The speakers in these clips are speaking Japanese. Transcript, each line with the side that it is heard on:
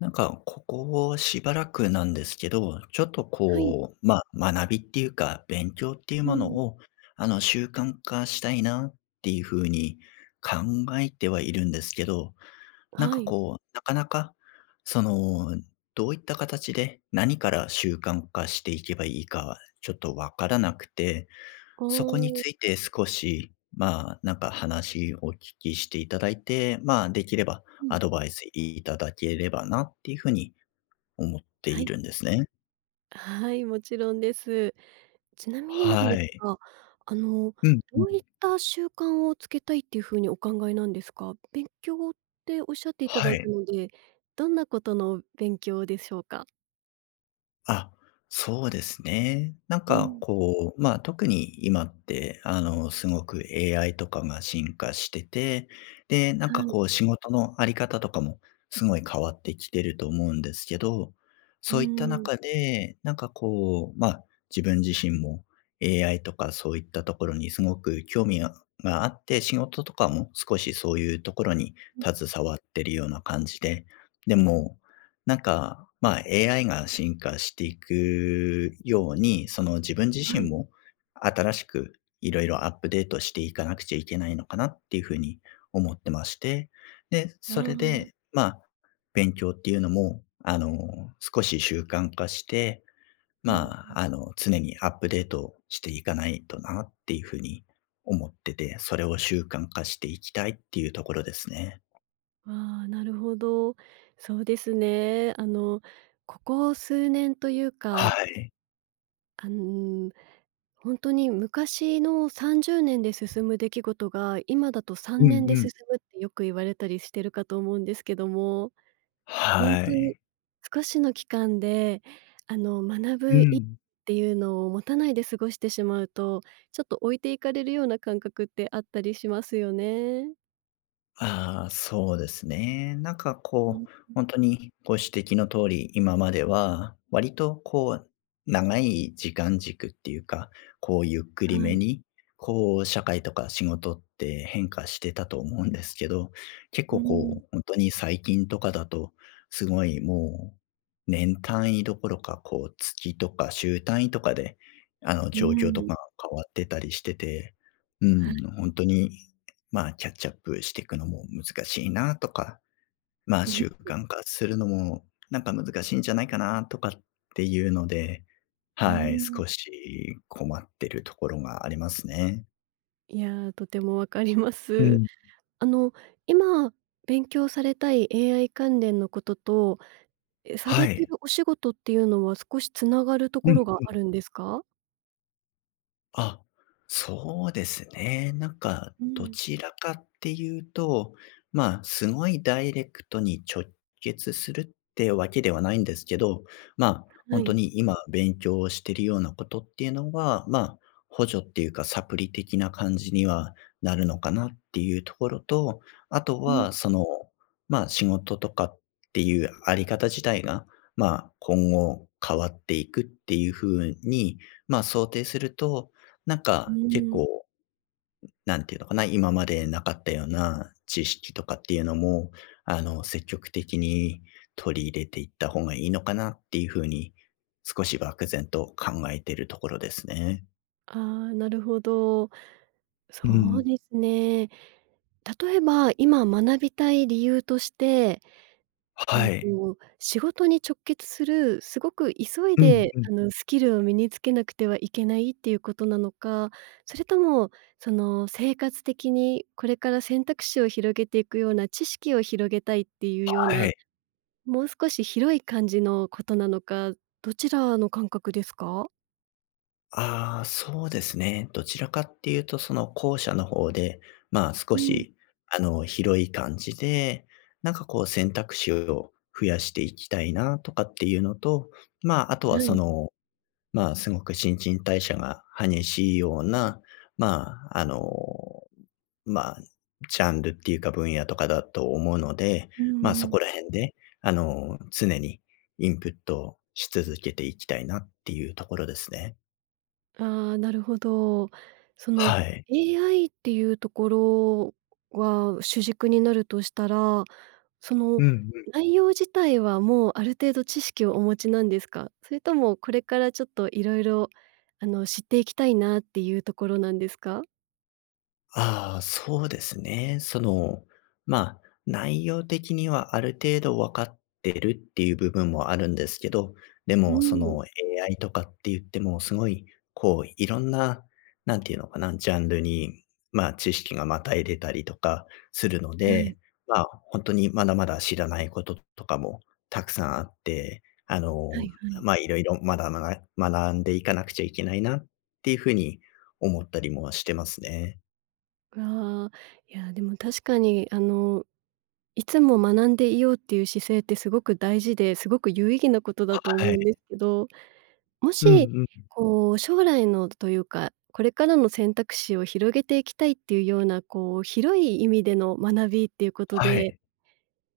left: なんか、ここしばらくなんですけど、ちょっと
right: はい。
left: こう、まあ、学びっていうか、勉強っていう
right: う
left: もの
right: ん。
left: を、習慣化したいなっていうふうに考えてはいるんですけど、なん
right: は
left: か
right: い。
left: こう、なかなか、その、どういった形で、何から習慣化していけばいいか、ちょっとわからなくて、
right: あ
left: そこについ
right: あ。
left: て少し、まあ、なんか話をお聞きしていただいて、まあ、できれば
right: うん。
left: アドバイスいただければなっていう風に思って
right: は
left: い
right: い。
left: るんですね。
right: はい、もちろんです。ちなみになんで
left: は
right: す
left: い。
right: が、あの、
left: うんう
right: どうい
left: ん。
right: った習慣をつけたいっていう風にお考えなんですか？勉強っておっしゃっていただ
left: は
right: いた
left: い。
right: ので、どんなことの勉強でしょうか？
left: あ、そうですね。なん
right: う
left: か
right: ん。
left: こう、まあ、特に今って、すごく AI とかが進化してて、で、な
right: は
left: んか
right: い。
left: こう仕事のあり方とかもすごい変わってきてると思うんですけど、
right: う
left: そういった
right: ーん。
left: 中で、なんかこう、まあ、自分自身も AI とかそういったところにすごく興味があって、仕事とかも少しそういうところに携わってるような感じで、でもなんか、まあ、AI が進化していくように、その自分自
right: は
left: 身
right: い。
left: も新しくいろいろアップデートしていかなくちゃいけないのかなっていうふうに思ってまして、で、
right: あ
left: それで、
right: あ。
left: まあ、勉強っていうのも、少し習慣化して、
right: うんう
left: ま
right: ん。
left: あ、常にアップデートしていかないとなっていうふうに思ってて、それを習慣化していきたいっていうところですね。
right: ああ、なるほど。そうですね。ここ数年という
left: は
right: か、
left: い。
right: あの、ほんに昔の30年で進む出来事が、今だと
left: う
right: 3
left: ん
right: 年で
left: うん。
right: 進むってよく言われたりしてるかと思うんですけども、本
left: は
right: 当に
left: い。
right: 少しの期間で、学
left: う
right: ぶ意義
left: ん。
right: っていうのを持たないで過ごしてしまうと、ちょっと置いていかれるような感覚ってあったりしますよね。
left: ああ、そうですね。なんか
right: うん、
left: こう、本当にご指摘の通り、今までは割とこう、長い時間軸っていうか、こうゆっくり
right: は
left: め
right: い。
left: に、こう社会とか仕事って変化してたと思うんですけど、結
right: うー
left: 構
right: ん。
left: こう、本当に最近とかだと、すごいもう、年単位どころか、こう月とか週単位とかで、
right: う
left: 状況と
right: ん。
left: かが変わってたりしてて、うん、本当にまあ、キャッチアップしていくのも難しいなとか、まあ、
right: うん。
left: 習慣化するのもなんか難しいんじゃないかなとかっていうので、
right: う
left: はい、
right: ん、
left: 少し困ってるところがありますね。
right: いやー、とてもわかりま
left: う
right: す。
left: ん。
right: あの、今勉強されたい AI 関連のことと、さ
left: は
right: れて
left: い。
right: るお仕事っていうのは少しつながると
left: う
right: こ
left: ん。
right: ろがあるんですか？
left: あ、そうですね。なんか、
right: う
left: ど
right: ん、
left: ちらかっていうと、まあ、すごいダイレクトに直結するってわけではないんですけど、まあ、
right: は
left: 本当
right: い。
left: に今勉強をしているようなことっていうのは、まあ、補助っていうかサプリ的な感じにはなるのかなっていうところと、あと
right: うん、
left: はその、まあ、仕事とかっていうあり方自体が、まあ、今後変わっていくっていうふうに、まあ、想定すると、なん
right: うー
left: か、結
right: ん。
left: 構、なんていうのかな、今までなかったような知識とかっていうのも、積極的に取り入れていった方がいいのかなっていう風に、少し漠然と考えているところですね。
right: ああ、なるほど。
left: う
right: そう
left: ん。
right: ですね。例えば、今学びたい理由として
left: はい。
right: 仕事に直結する、すごく急い
left: うん
right: で、
left: うん。
right: スキルを身につけなくてはいけないっていうことなのか、それとも、生活的にこれから選択肢を広げていくような、知識を広げたいっていうよう
left: は
right: な、
left: い。
right: もう少し広い感じのことなのか、どちらの感覚ですか？
left: ああ、そうですね。どちらかっていうと、その後者の方で、まあ、
right: う
left: 少
right: ん、
left: し、広い感じで、なんかこう選択肢を増やしていきたいなとかっていうのと、まあ、あとは
right: は
left: そ
right: い。
left: のまあ、すごく新陳代謝が激しいような、まあ、まあ、ジャンルっていうか分野とかだと思うので、
right: う
left: まあ、
right: ん
left: そ
right: うん。
left: こら辺で、常にインプットし続けていきたいなっていうところですね。
right: ああ、なるほど。その、
left: はい。
right: AI っていうところは主軸になるとしたら、その
left: うんうん。
right: 内容自体はもうある程度知識をお持ちなんですか？それともこれからちょっといろいろ、知っていきたいなっていうところなんですか？
left: ああ、そうですね。その、まあ、内容的にはある程度分かってるっていう部分もあるんですけど、で
right: う
left: もそ
right: ん、
left: の AI とかって言ってもすごい、こう、いろんな、なんていうのかな、ジャンルに、まあ、知識がまたいでたりとかするの
right: はい。
left: で、まあ、本当にまだまだ知らないこととかもたくさんあって、
right: はいはい。
left: まあ、いろいろまだまだ学んでいかなくちゃいけないなっていうふうに思ったりもしてますね。
right: わあ、いや、でも確かに、いつも学んでいようっていう姿勢ってすごく大事で、すごく有意義なことだと思
left: は
right: う
left: い。
right: んですけど、も
left: うん
right: し、
left: うん。
right: 将来のというか、これからの選択肢を広げていきたいっていうような、広い意味での学びっていうこと
left: は
right: で
left: い。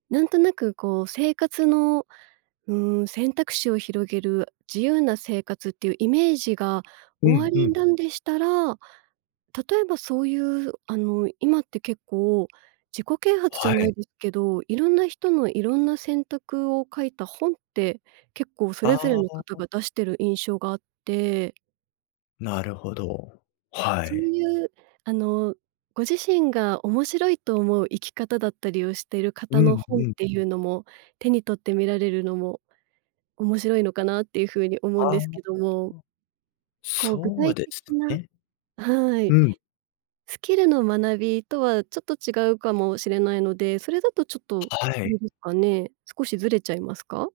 right: なんとなくこう生活の、選択肢を広げる自由な生活っていうイメージが
left: う
right: おあ
left: んう
right: り
left: ん。
right: なんでしたら、例えばそういう今って結構自己啓発じゃ
left: は
right: な
left: い。
right: いですけど、いろんな人のいろんな選択を書いた本って、結構そ
left: あ
right: れぞれの
left: あ、
right: 方が出してる印象があって、
left: なるほど。は
right: そう
left: い。
right: いうあの、ご自身が面白いと思う生き方だったりをしている
left: う
right: 方の
left: ん
right: 本っ
left: うん。
right: ていうのも、手に取って見られるのも面白いのかなっていうふうに思う
left: あ
right: んで
left: あ、
right: すけども、具
left: そう
right: 体
left: で
right: 的
left: す
right: な、
left: ね。
right: は
left: う
right: い、
left: ん。
right: スキルの学びとはちょっと違うかもしれないので、それだとちょっとあ
left: はい。
right: れですかね、少しずれちゃいますか？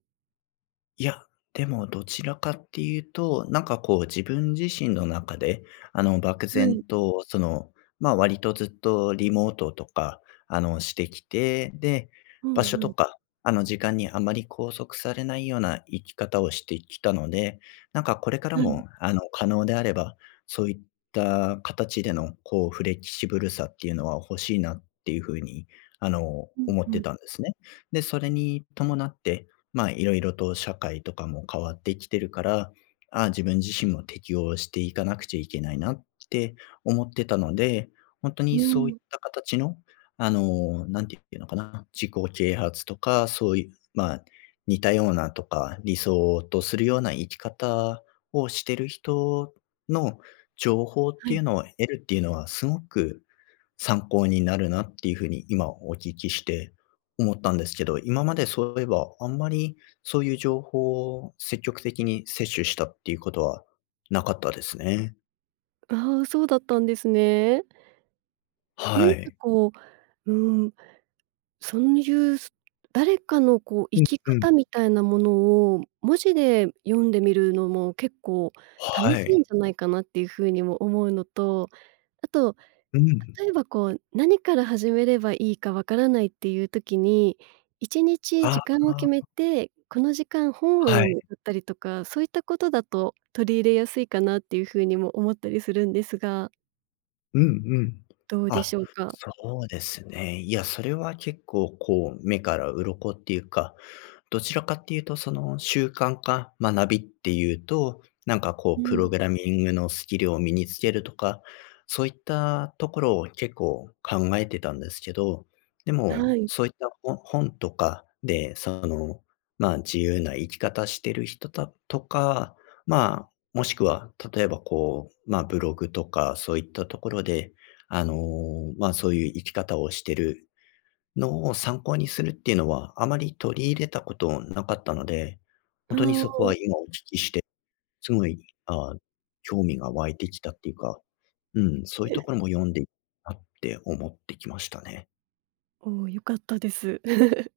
left: いや、でもどちらかっていうと、なんかこう自分自身の中で、漠
right: はい。
left: 然とその、ま、割とずっとリモートとか、してきて、で、
right: う
left: 場
right: ん
left: 所
right: う
left: と
right: ん。
left: か、時間にあまり拘束されないような生き方をしてきたので、なんかこれから
right: はい。
left: も、可能であれば、そういった形でのこうフレキシブルさっていうのは欲しいなっていうふうに、
right: うん
left: 思っ
right: う
left: て
right: ん。
left: たんですね。で、それに伴ってまあ、いろいろと社会とかも変わってきてるから、ああ、自分自身も適応していかなくちゃいけないなって思ってたので、本当に
right: う
left: そういっ
right: ん。
left: た形の、なんていうのかな、自己啓発とか、そういう、まあ、似たようなとか、理想とするような生き方をしてる人の情報っ
right: は
left: て
right: い。
left: いうのを得るっていうのは、すごく参考になるなっていうふうに今お聞きして思ったんですけど、今までそういえば、あんまりそういう情報を積極的に摂取したっていうことはなかったですね。
right: ああ、そうだったんですね。
left: は
right: 何か
left: い。
right: こう、うんそういうす誰かの生
left: うん
right: き
left: うん。
right: 方みたいなものを文字で読んでみるのも結構
left: は
right: 楽しいん
left: い。
right: じゃないかなっていう風にも思うのと、あと
left: うん。
right: 例えば何から始めればいいかわからないっていう時に、1日
left: あ
right: 時間を決
left: あ、
right: めて、この時間本を
left: は
right: 読
left: い。
right: むだったりとか、そういったことだと取り入れやすいかなっていう風にも思ったりするんですが、
left: うんうん。
right: どうで
left: あ、
right: しょうか？
left: そうですね。いや、それは結構こう、目から鱗っていうかどちらかっていうと、その、習慣化、学びっていうと、なんかこ
right: う
left: うプロ
right: ん。
left: グラミングのスキルを身につけるとか、そういったところを結構考えてたんですけど、で
right: は
left: も、
right: い。
left: そういった本とかで、その、まあ、自由な生き方してる人とか、まあ、もしくは例えばこう、まあ、ブログとかそういったところで、あの、まあ、そういう生き方をしてるのを参考にするっていうのは、あまり取り入れたことなかったので、ほ
right: あ
left: んとに
right: あ。
left: そこは今お聞きして、すごい、ああ、興味が湧いてきたっていうか、うん、そういうところも読んでいなって思ってきましたね。
right: おお、良かったです。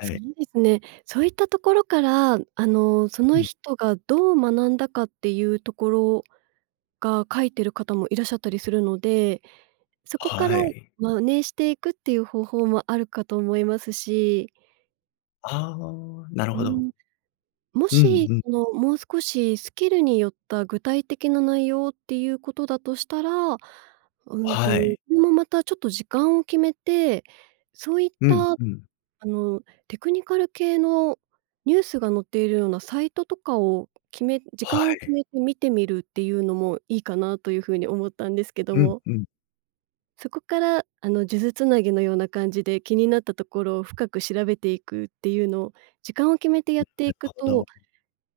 left: は
right: そう
left: い。
right: ですね。そういったところから、そ
left: う
right: の
left: ん。
right: 人がどう学んだかっていうところが書いてる方もいらっしゃったりするので、そこか
left: は
right: ら
left: い。
right: 真似していくっていう方法もあるかと思いますし、
left: ああ、なる
right: う
left: ほど。
right: ん、も
left: うん
right: し、
left: うん。
right: もう少しスキルによった具体的な内容っていうことだとしたら、
left: は
right: こ
left: い。
right: れもまたちょっと時間を決めて、そういっ
left: うん
right: たあ
left: うん。
right: の、テクニカル系のニュースが載っているようなサイトとかを時間
left: は
right: を決
left: い。
right: めて見てみるっていうのもいいかなという風に思ったんですけど
left: うん
right: も、
left: うん。
right: そこから、数珠つなぎのような感じで気になったところを深く調べていくっていうのを、時間を決めてやって
left: な
right: い
left: る
right: く
left: ほ
right: と、
left: ど。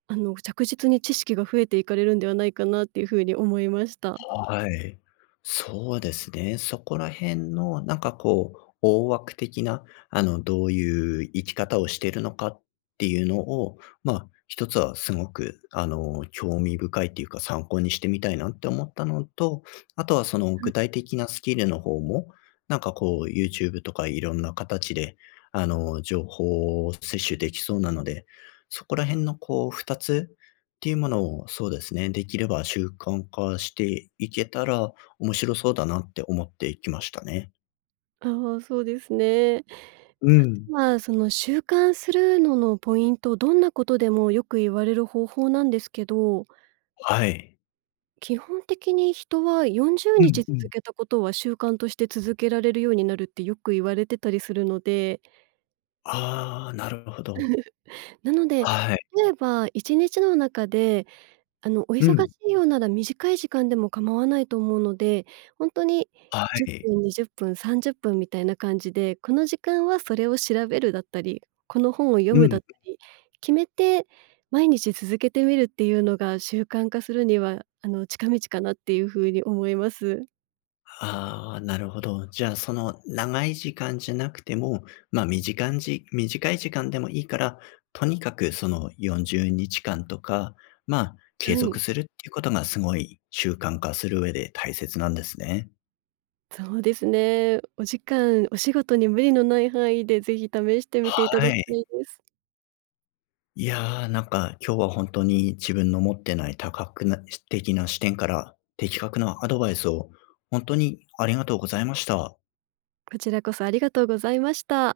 right: 着実に知識が増えていかれるんではないかなっていう風に思いました。
left: はい。そうですね。そこら辺のなんかこう、大枠的な、どういう生き方をしているのかっていうのを、一つはすごく、興味深いっていうか、参考にしてみたいなって思ったのと、あとはその具体的なスキルの方も、なんかこう、YouTube とかいろんな形で、情報を摂取できそうなので、そこら辺のこう、2つっていうものを、そうですね、できれば習慣化していけたら、面白そうだなって思ってきましたね。
right: ああ、そうですね。
left: う
right: あと
left: ん。
right: は、その習慣するののポイント、どんなことでもよく言われる方法なんですけど、
left: はい。
right: 基本的に人は40
left: う
right: 日
left: んう
right: 続
left: ん。
right: けたことは習慣として続けられるようになるってよく言われてたりするので、
left: ああ、なるほど。
right: なので、
left: はい。
right: 例えば1日の中でお忙
left: う
right: し
left: ん。
right: いようなら短い時間でも構わないと思うので、ほんとに
left: は
right: 10
left: い。
right: 分、20分、30分みたいな感じで、この時間はそれを調べるだったり、この本を読
left: う
right: む
left: ん。
right: だったり、決めて毎日続けてみるっていうのが習慣化するには、近道かなっていう風に思います。
left: ああ、なるほど。じゃあ、その長い時間じゃなくても、まあ、短い時間でもいいから、とにかくその40日間とか、まあ、継
right: は
left: 続
right: い、
left: するっていうことがすごい習慣化する上で大切なんですね。
right: そうですね。お時間、お仕事に無理のない範囲で、ぜひ試してみていただ
left: は
right: きた
left: い。
right: いです。
left: いやー、なんか今日は本当に自分の持ってない多角な的な視点から的確なアドバイスを本当にありがとうございました。
right: こちらこそありがとうございました。